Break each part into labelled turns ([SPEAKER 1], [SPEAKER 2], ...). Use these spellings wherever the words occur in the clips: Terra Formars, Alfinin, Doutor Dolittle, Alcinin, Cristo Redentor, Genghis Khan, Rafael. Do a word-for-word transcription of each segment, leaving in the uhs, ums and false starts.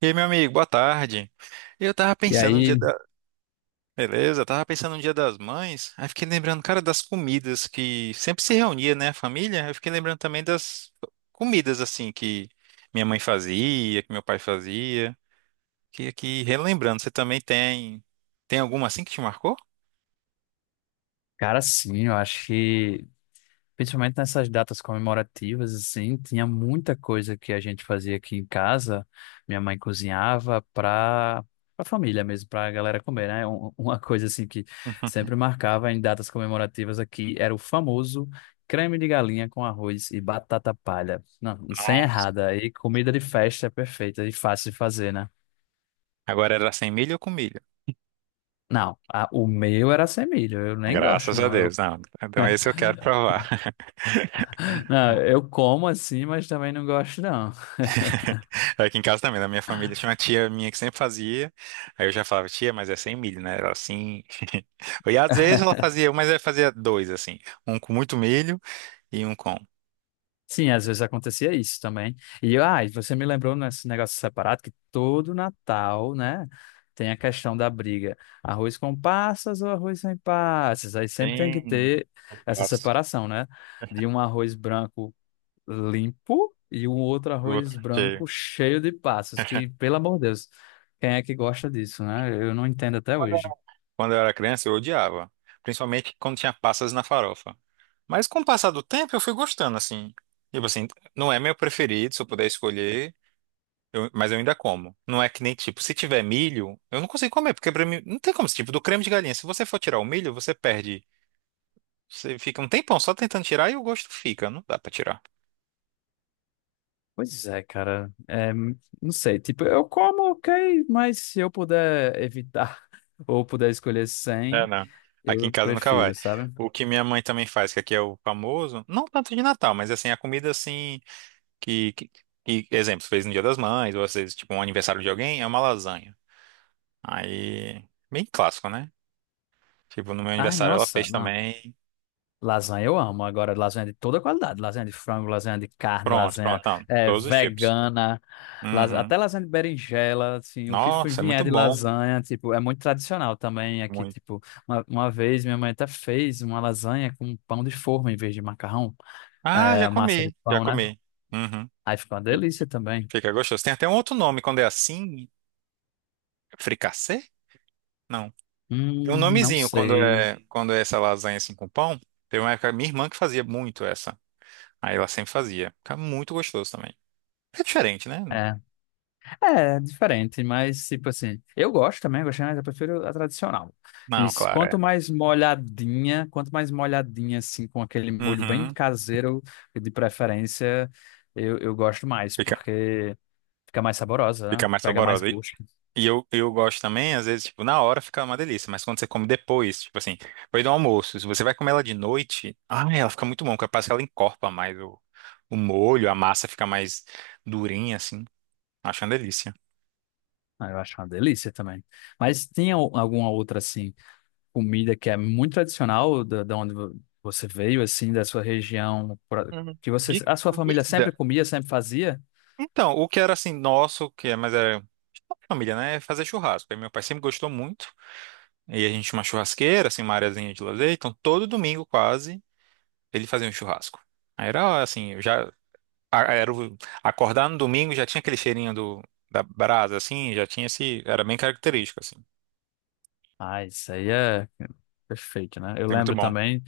[SPEAKER 1] E aí, meu amigo, boa tarde. Eu tava
[SPEAKER 2] E
[SPEAKER 1] pensando um dia
[SPEAKER 2] aí,
[SPEAKER 1] da... Beleza, eu tava pensando um dia das mães, aí fiquei lembrando, cara, das comidas que sempre se reunia, né, a família. Eu fiquei lembrando também das comidas, assim, que minha mãe fazia, que meu pai fazia. Que aqui, relembrando, você também tem... Tem alguma assim que te marcou?
[SPEAKER 2] cara, sim, eu acho que, principalmente nessas datas comemorativas, assim, tinha muita coisa que a gente fazia aqui em casa. Minha mãe cozinhava para a família mesmo, para a galera comer, né? Um- Uma coisa, assim, que sempre marcava em datas comemorativas aqui era o famoso creme de galinha com arroz e batata palha. Não, sem
[SPEAKER 1] Nossa.
[SPEAKER 2] errada. Aí comida de festa é perfeita e fácil de fazer, né?
[SPEAKER 1] Agora era sem milho ou com milho?
[SPEAKER 2] Não, a- o meu era sem milho, eu nem gosto,
[SPEAKER 1] Graças a
[SPEAKER 2] não.
[SPEAKER 1] Deus, não. Então esse eu quero provar.
[SPEAKER 2] Não, eu como assim, mas também não gosto, não.
[SPEAKER 1] Aqui em casa também, na minha família, tinha uma tia minha que sempre fazia. Aí eu já falava, tia, mas é sem milho, né? Ela assim. E às vezes ela fazia, mas ela fazia dois, assim. Um com muito milho e um com.
[SPEAKER 2] Sim, às vezes acontecia isso também. E, ah, e você me lembrou nesse negócio separado que todo Natal, né, tem a questão da briga. Arroz com passas ou arroz sem passas? Aí sempre tem que
[SPEAKER 1] Bem.
[SPEAKER 2] ter essa
[SPEAKER 1] Nossa,
[SPEAKER 2] separação, né? De um arroz branco limpo e um outro
[SPEAKER 1] o
[SPEAKER 2] arroz
[SPEAKER 1] outro
[SPEAKER 2] branco
[SPEAKER 1] cheio.
[SPEAKER 2] cheio de passas, que, pelo amor de Deus, quem é que gosta disso, né? Eu não entendo até
[SPEAKER 1] Quando eu era
[SPEAKER 2] hoje.
[SPEAKER 1] quando eu era criança, eu odiava. Principalmente quando tinha passas na farofa. Mas com o passar do tempo, eu fui gostando, assim. Tipo assim, não é meu preferido, se eu puder escolher. Eu- mas eu ainda como. Não é que nem tipo, se tiver milho, eu não consigo comer, porque pra mim não tem como, tipo, do creme de galinha. Se você for tirar o milho, você perde. Você fica um tempão só tentando tirar e o gosto fica. Não dá pra tirar.
[SPEAKER 2] Pois é, cara. É, não sei, tipo, eu como, ok, mas se eu puder evitar ou puder escolher
[SPEAKER 1] É,
[SPEAKER 2] sem,
[SPEAKER 1] não. Aqui em
[SPEAKER 2] eu
[SPEAKER 1] casa nunca vai.
[SPEAKER 2] prefiro, sabe?
[SPEAKER 1] O que minha mãe também faz, que aqui é o famoso, não tanto de Natal, mas assim, a comida assim, que, que, que, exemplo, fez no Dia das Mães, ou às vezes, tipo, um aniversário de alguém, é uma lasanha. Aí, bem clássico, né? Tipo, no meu
[SPEAKER 2] Ai,
[SPEAKER 1] aniversário ela
[SPEAKER 2] nossa,
[SPEAKER 1] fez
[SPEAKER 2] não.
[SPEAKER 1] também.
[SPEAKER 2] Lasanha eu amo. Agora, lasanha de toda qualidade. Lasanha de frango, lasanha de carne,
[SPEAKER 1] Pronto, pronto,
[SPEAKER 2] lasanha
[SPEAKER 1] então,
[SPEAKER 2] é,
[SPEAKER 1] todos os tipos.
[SPEAKER 2] vegana, las-
[SPEAKER 1] Uhum.
[SPEAKER 2] até lasanha de berinjela, assim, o que for-
[SPEAKER 1] Nossa, é
[SPEAKER 2] vier
[SPEAKER 1] muito
[SPEAKER 2] de
[SPEAKER 1] bom.
[SPEAKER 2] lasanha, tipo, é muito tradicional também aqui,
[SPEAKER 1] Muito.
[SPEAKER 2] tipo, uma, uma vez minha mãe até fez uma lasanha com pão de forma em vez de macarrão,
[SPEAKER 1] Ah, já
[SPEAKER 2] é, massa de
[SPEAKER 1] comi, já
[SPEAKER 2] pão, né?
[SPEAKER 1] comi. Uhum.
[SPEAKER 2] Aí fica uma delícia também.
[SPEAKER 1] Fica gostoso. Tem até um outro nome quando é assim, fricassê? Não. Tem
[SPEAKER 2] Hum,
[SPEAKER 1] um
[SPEAKER 2] não
[SPEAKER 1] nomezinho quando
[SPEAKER 2] sei.
[SPEAKER 1] é quando é essa lasanha assim com pão. Teve uma época minha irmã que fazia muito essa. Aí ela sempre fazia. Fica muito gostoso também. É diferente, né?
[SPEAKER 2] É, é diferente, mas tipo assim, eu gosto também, gostei, mas eu prefiro a tradicional. E
[SPEAKER 1] Não,
[SPEAKER 2] se-
[SPEAKER 1] claro,
[SPEAKER 2] quanto
[SPEAKER 1] é.
[SPEAKER 2] mais molhadinha, quanto mais molhadinha assim, com aquele molho bem
[SPEAKER 1] Uhum.
[SPEAKER 2] caseiro, de preferência, eu, eu gosto mais,
[SPEAKER 1] Fica,
[SPEAKER 2] porque fica mais saborosa, né?
[SPEAKER 1] fica mais
[SPEAKER 2] Pega mais
[SPEAKER 1] saborosa.
[SPEAKER 2] gosto.
[SPEAKER 1] E eu, eu gosto também, às vezes, tipo, na hora fica uma delícia, mas quando você come depois, tipo assim, depois do almoço, se você vai comer ela de noite, ai, ela fica muito bom, porque parece que ela encorpa mais o, o molho, a massa fica mais durinha, assim. Acho uma delícia.
[SPEAKER 2] Ah, eu acho uma delícia também. Mas tinha o- alguma outra assim? Comida que é muito tradicional da, da onde vo- você veio, assim, da sua região, pra-
[SPEAKER 1] Uhum.
[SPEAKER 2] que você,
[SPEAKER 1] De
[SPEAKER 2] a sua família
[SPEAKER 1] comida.
[SPEAKER 2] sempre comia, sempre fazia?
[SPEAKER 1] Então, o que era assim, nosso, que é, mas era família, né? É fazer churrasco. Aí meu pai sempre gostou muito. E a gente tinha uma churrasqueira, assim, uma areazinha de lazer. Então, todo domingo quase, ele fazia um churrasco. Aí era assim, já. a- era o- Acordar no domingo já tinha aquele cheirinho do, da brasa, assim, já tinha esse. Era bem característico, assim.
[SPEAKER 2] Ah, isso aí é perfeito, né? Eu
[SPEAKER 1] É muito
[SPEAKER 2] lembro
[SPEAKER 1] bom.
[SPEAKER 2] também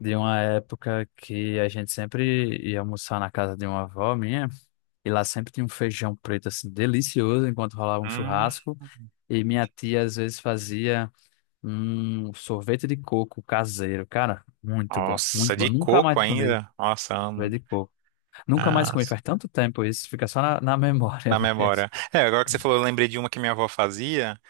[SPEAKER 2] de uma época que a gente sempre ia almoçar na casa de uma avó minha, e lá sempre tinha um feijão preto, assim, delicioso, enquanto rolava um
[SPEAKER 1] Hum,
[SPEAKER 2] churrasco, e minha tia às vezes fazia um sorvete de coco caseiro, cara, muito bom,
[SPEAKER 1] nossa,
[SPEAKER 2] muito bom,
[SPEAKER 1] de
[SPEAKER 2] nunca
[SPEAKER 1] coco
[SPEAKER 2] mais comi
[SPEAKER 1] ainda? Nossa,
[SPEAKER 2] sorvete
[SPEAKER 1] amo.
[SPEAKER 2] de coco. Nunca mais comi,
[SPEAKER 1] Nossa,
[SPEAKER 2] faz tanto tempo isso, fica só na, na memória
[SPEAKER 1] na memória.
[SPEAKER 2] mesmo.
[SPEAKER 1] É, agora que você falou, eu lembrei de uma que minha avó fazia,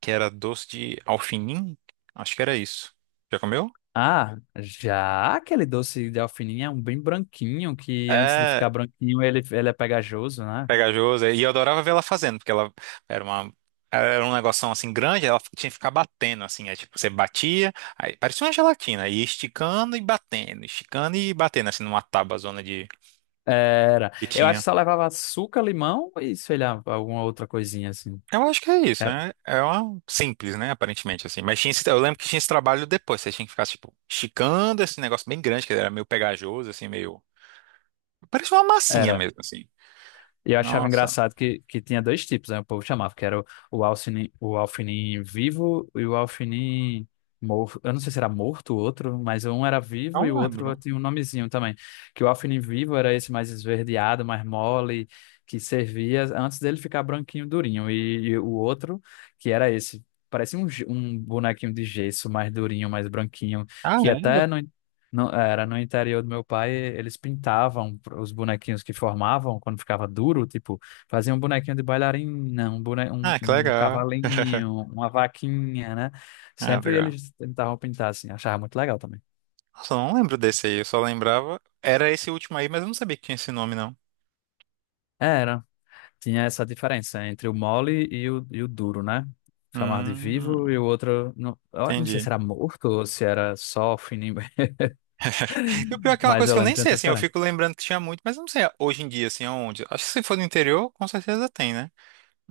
[SPEAKER 1] que era doce de alfinim. Acho que era isso. Já comeu?
[SPEAKER 2] Ah, já aquele doce de alfininha é um bem branquinho, que antes de
[SPEAKER 1] É,
[SPEAKER 2] ficar branquinho ele, ele é pegajoso, né?
[SPEAKER 1] pegajoso. E eu adorava ver ela fazendo, porque ela era uma. Ela era um negocinho assim grande, ela tinha que ficar batendo, assim. É tipo, você batia, aí parecia uma gelatina, e esticando e batendo, esticando e batendo, assim, numa tábua zona de
[SPEAKER 2] Era.
[SPEAKER 1] que
[SPEAKER 2] Eu acho
[SPEAKER 1] tinha.
[SPEAKER 2] que só levava açúcar, limão e, sei lá, alguma outra coisinha assim.
[SPEAKER 1] Eu acho que é isso,
[SPEAKER 2] Era.
[SPEAKER 1] né? É uma simples, né? Aparentemente, assim. Mas tinha esse- eu lembro que tinha esse trabalho depois, você tinha que ficar, tipo, esticando esse negócio bem grande, que era meio pegajoso, assim, meio. Parecia uma massinha
[SPEAKER 2] Era.
[SPEAKER 1] mesmo, assim.
[SPEAKER 2] E eu achava
[SPEAKER 1] Nossa,
[SPEAKER 2] engraçado que, que tinha dois tipos, né? O povo chamava, que era o, o Alcinin, o Alfinin vivo e o Alfinin morto. Eu não sei se era morto o outro, mas um era vivo e o
[SPEAKER 1] não
[SPEAKER 2] outro
[SPEAKER 1] lembro.
[SPEAKER 2] tinha um nomezinho também. Que o Alfinin vivo era esse mais esverdeado, mais mole, que servia antes dele ficar branquinho, durinho. E, e o outro, que era esse, parecia um, ge- um bonequinho de gesso, mais durinho, mais branquinho,
[SPEAKER 1] Ah,
[SPEAKER 2] que
[SPEAKER 1] é?
[SPEAKER 2] até no no- era no interior do meu pai, eles pintavam os bonequinhos que formavam quando ficava duro, tipo, faziam um bonequinho de bailarina, um, bone, um,
[SPEAKER 1] Ah, que
[SPEAKER 2] um
[SPEAKER 1] legal.
[SPEAKER 2] cavalinho, uma vaquinha, né?
[SPEAKER 1] Ah,
[SPEAKER 2] Sempre
[SPEAKER 1] legal.
[SPEAKER 2] eles tentavam pintar assim, achava muito legal também.
[SPEAKER 1] Nossa, eu não lembro desse aí, eu só lembrava. Era esse último aí, mas eu não sabia que tinha esse nome, não.
[SPEAKER 2] Era, tinha essa diferença entre o mole e o, e o duro, né? Chamava de
[SPEAKER 1] Hum,
[SPEAKER 2] vivo e o outro, não, eu não sei
[SPEAKER 1] entendi.
[SPEAKER 2] se era morto ou se era só fininho,
[SPEAKER 1] E o pior é que é uma
[SPEAKER 2] mas
[SPEAKER 1] coisa
[SPEAKER 2] eu
[SPEAKER 1] que eu
[SPEAKER 2] lembro que
[SPEAKER 1] nem
[SPEAKER 2] tinha
[SPEAKER 1] sei,
[SPEAKER 2] essa
[SPEAKER 1] assim, eu fico
[SPEAKER 2] diferença.
[SPEAKER 1] lembrando que tinha muito, mas eu não sei hoje em dia, assim, aonde. Acho que se for no interior, com certeza tem, né?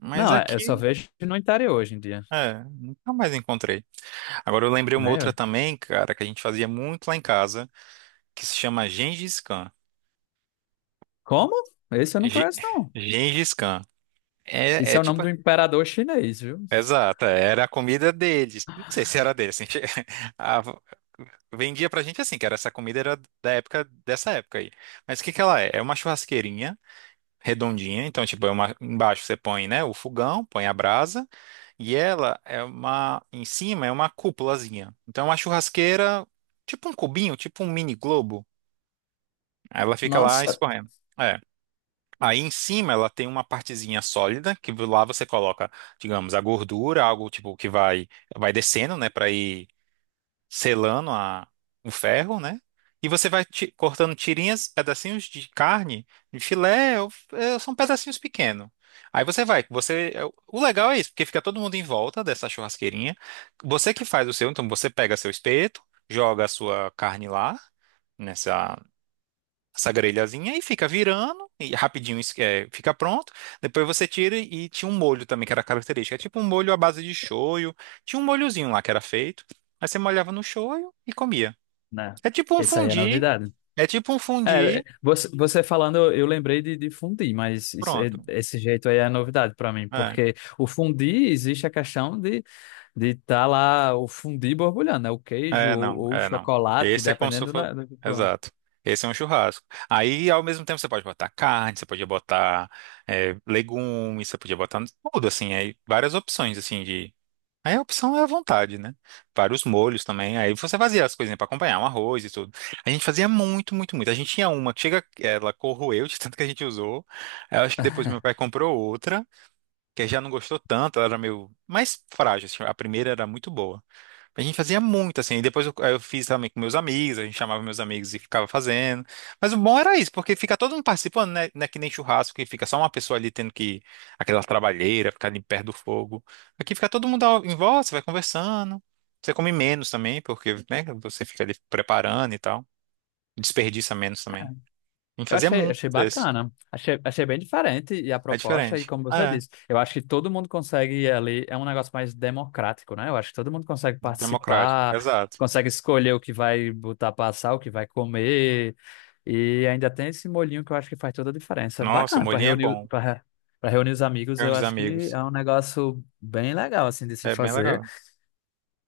[SPEAKER 1] Mas
[SPEAKER 2] Não, é, eu
[SPEAKER 1] aqui,
[SPEAKER 2] só vejo no interior hoje em dia,
[SPEAKER 1] é, nunca mais encontrei. Agora eu lembrei uma outra
[SPEAKER 2] né?
[SPEAKER 1] também, cara, que a gente fazia muito lá em casa, que se chama Gengis Khan.
[SPEAKER 2] Como? Esse eu não
[SPEAKER 1] Ge-
[SPEAKER 2] conheço, não.
[SPEAKER 1] Gengis Khan. É,
[SPEAKER 2] Esse
[SPEAKER 1] é
[SPEAKER 2] é o nome
[SPEAKER 1] tipo
[SPEAKER 2] do imperador chinês, viu?
[SPEAKER 1] Exato, é, era a comida deles. Não sei se era deles. Assim, a- vendia pra gente assim, que era essa comida era da época dessa época aí. Mas o que que ela é? É uma churrasqueirinha redondinha, então tipo, é uma embaixo você põe, né, o fogão, põe a brasa e ela é uma em cima é uma cúpulazinha. Então é uma churrasqueira, tipo um cubinho, tipo um mini globo. Aí ela fica lá
[SPEAKER 2] Nossa.
[SPEAKER 1] escorrendo. É. Aí em cima ela tem uma partezinha sólida que lá você coloca, digamos, a gordura, algo tipo que vai vai descendo, né, para ir selando a, o ferro, né? E você vai ti- cortando tirinhas, pedacinhos de carne, de filé, ou- eh, são pedacinhos pequenos. Aí você vai, você é, o legal é isso, porque fica todo mundo em volta dessa churrasqueirinha. Você que faz o seu, então você pega seu espeto, joga a sua carne lá nessa essa grelhazinha e fica virando e rapidinho isso, é, fica pronto. Depois você tira e tinha um molho também que era característico. É tipo um molho à base de shoyu. Tinha um molhozinho lá que era feito. Aí você molhava no shoyu e comia.
[SPEAKER 2] Né?
[SPEAKER 1] É tipo um
[SPEAKER 2] Essa aí é
[SPEAKER 1] fundi.
[SPEAKER 2] novidade.
[SPEAKER 1] É tipo um
[SPEAKER 2] É, é,
[SPEAKER 1] fundi.
[SPEAKER 2] você, você falando, eu eu lembrei de, de fundi, mas isso é-
[SPEAKER 1] Pronto.
[SPEAKER 2] esse jeito aí é novidade para mim,
[SPEAKER 1] É.
[SPEAKER 2] porque o fundi existe a questão de de tá lá o fundi borbulhando, né? O queijo
[SPEAKER 1] É,
[SPEAKER 2] ou,
[SPEAKER 1] não,
[SPEAKER 2] ou o
[SPEAKER 1] é, não.
[SPEAKER 2] chocolate,
[SPEAKER 1] Esse é como se
[SPEAKER 2] dependendo
[SPEAKER 1] fosse.
[SPEAKER 2] da, do que for.
[SPEAKER 1] Exato. Esse é um churrasco. Aí, ao mesmo tempo, você pode botar carne, você podia botar é, legumes, você podia botar tudo, assim, aí várias opções, assim, de. Aí a opção é à vontade, né? Vários molhos também. Aí você fazia as coisinhas pra acompanhar, um arroz e tudo. A gente fazia muito, muito, muito. A gente tinha uma que chega, ela corroeu de tanto que a gente usou. Eu acho que depois meu pai comprou outra, que já não gostou tanto, ela era meio mais frágil. Assim, a primeira era muito boa. A gente fazia muito, assim, e depois eu, eu fiz também com meus amigos, a gente chamava meus amigos e ficava fazendo. Mas o bom era isso, porque fica todo mundo participando, né? Não é que nem churrasco, que fica só uma pessoa ali tendo que, aquela trabalheira, ficar ali perto do fogo. Aqui fica todo mundo ao- em volta, você vai conversando. Você come menos também, porque, né, você fica ali preparando e tal. Desperdiça menos também. A gente
[SPEAKER 2] Eu
[SPEAKER 1] fazia
[SPEAKER 2] achei,
[SPEAKER 1] muito
[SPEAKER 2] achei
[SPEAKER 1] isso.
[SPEAKER 2] bacana. Achei, achei bem diferente e a
[SPEAKER 1] É
[SPEAKER 2] proposta, e
[SPEAKER 1] diferente.
[SPEAKER 2] como você
[SPEAKER 1] É,
[SPEAKER 2] disse, eu acho que todo mundo consegue ali, é um negócio mais democrático, né? Eu acho que todo mundo consegue
[SPEAKER 1] democrático,
[SPEAKER 2] participar,
[SPEAKER 1] exato.
[SPEAKER 2] consegue escolher o que vai botar pra assar, o que vai comer, e ainda tem esse molhinho que eu acho que faz toda a diferença.
[SPEAKER 1] Nossa, o
[SPEAKER 2] Bacana, para
[SPEAKER 1] molhinho é
[SPEAKER 2] reunir,
[SPEAKER 1] bom.
[SPEAKER 2] para para reunir os amigos,
[SPEAKER 1] Reúne
[SPEAKER 2] eu
[SPEAKER 1] os
[SPEAKER 2] acho que
[SPEAKER 1] amigos.
[SPEAKER 2] é um negócio bem legal, assim, de se
[SPEAKER 1] É bem
[SPEAKER 2] fazer.
[SPEAKER 1] legal.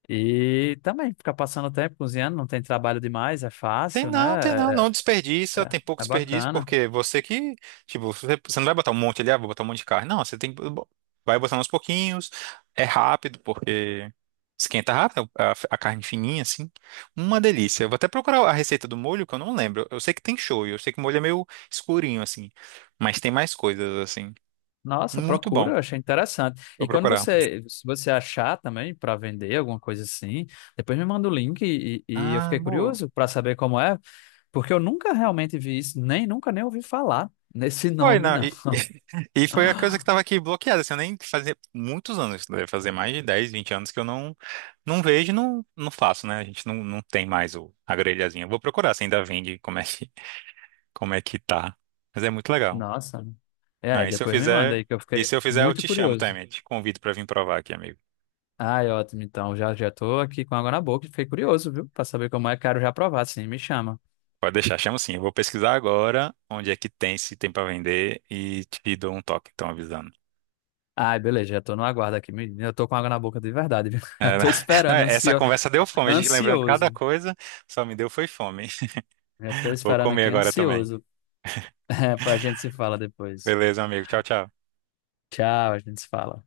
[SPEAKER 2] E também ficar passando o tempo cozinhando, não tem trabalho demais, é
[SPEAKER 1] Tem
[SPEAKER 2] fácil,
[SPEAKER 1] não, tem não,
[SPEAKER 2] né? É,
[SPEAKER 1] não desperdiça,
[SPEAKER 2] é
[SPEAKER 1] tem pouco
[SPEAKER 2] é
[SPEAKER 1] desperdício,
[SPEAKER 2] bacana.
[SPEAKER 1] porque você que, tipo, você, você não vai botar um monte ali, ah, vou botar um monte de carne. Não, você tem que, bo- vai botar uns pouquinhos, é rápido, porque esquenta rápido, a, a carne fininha, assim. Uma delícia. Eu vou até procurar a receita do molho, que eu não lembro. Eu sei que tem shoyu, eu sei que o molho é meio escurinho, assim, mas tem mais coisas, assim.
[SPEAKER 2] Nossa,
[SPEAKER 1] Muito bom,
[SPEAKER 2] procura, eu achei interessante.
[SPEAKER 1] vou
[SPEAKER 2] E quando
[SPEAKER 1] procurar.
[SPEAKER 2] você, se você achar também para vender alguma coisa assim, depois me manda o link e, e- e eu
[SPEAKER 1] Ah,
[SPEAKER 2] fiquei
[SPEAKER 1] boa.
[SPEAKER 2] curioso para saber como é, porque eu nunca realmente vi isso, nem nunca nem ouvi falar nesse
[SPEAKER 1] Foi,
[SPEAKER 2] nome,
[SPEAKER 1] não.
[SPEAKER 2] não.
[SPEAKER 1] E, e foi a coisa que estava aqui bloqueada. Assim, eu nem fazia muitos anos, deve fazer mais de dez vinte anos que eu não, não vejo e não, não faço, né? A gente não, não tem mais o, a grelhazinha. Eu vou procurar se ainda vende, como é que, como é que tá. Mas é muito legal.
[SPEAKER 2] Nossa. É, aí
[SPEAKER 1] Ah, e se eu
[SPEAKER 2] depois me manda
[SPEAKER 1] fizer,
[SPEAKER 2] aí que eu
[SPEAKER 1] e
[SPEAKER 2] fiquei
[SPEAKER 1] se eu fizer, eu
[SPEAKER 2] muito
[SPEAKER 1] te chamo
[SPEAKER 2] curioso.
[SPEAKER 1] também. Te convido para vir provar aqui, amigo.
[SPEAKER 2] Ai, ótimo, então já já tô aqui com água na boca e fiquei curioso, viu? Para saber como é, quero já provar, sim, me chama.
[SPEAKER 1] Pode deixar, chamo sim. Eu vou pesquisar agora onde é que tem, se tem para vender e te dou um toque, então avisando.
[SPEAKER 2] Ai, beleza, já tô no aguardo aqui, me- eu tô com água na boca de verdade, viu? Já
[SPEAKER 1] É,
[SPEAKER 2] tô
[SPEAKER 1] não,
[SPEAKER 2] esperando,
[SPEAKER 1] essa
[SPEAKER 2] ansio...
[SPEAKER 1] conversa deu fome, a gente lembrando cada
[SPEAKER 2] ansioso.
[SPEAKER 1] coisa, só me deu foi fome.
[SPEAKER 2] Já tô
[SPEAKER 1] Vou
[SPEAKER 2] esperando
[SPEAKER 1] comer
[SPEAKER 2] aqui,
[SPEAKER 1] agora também.
[SPEAKER 2] ansioso. A gente se fala depois.
[SPEAKER 1] Beleza, amigo. Tchau, tchau.
[SPEAKER 2] Tchau, a gente se fala.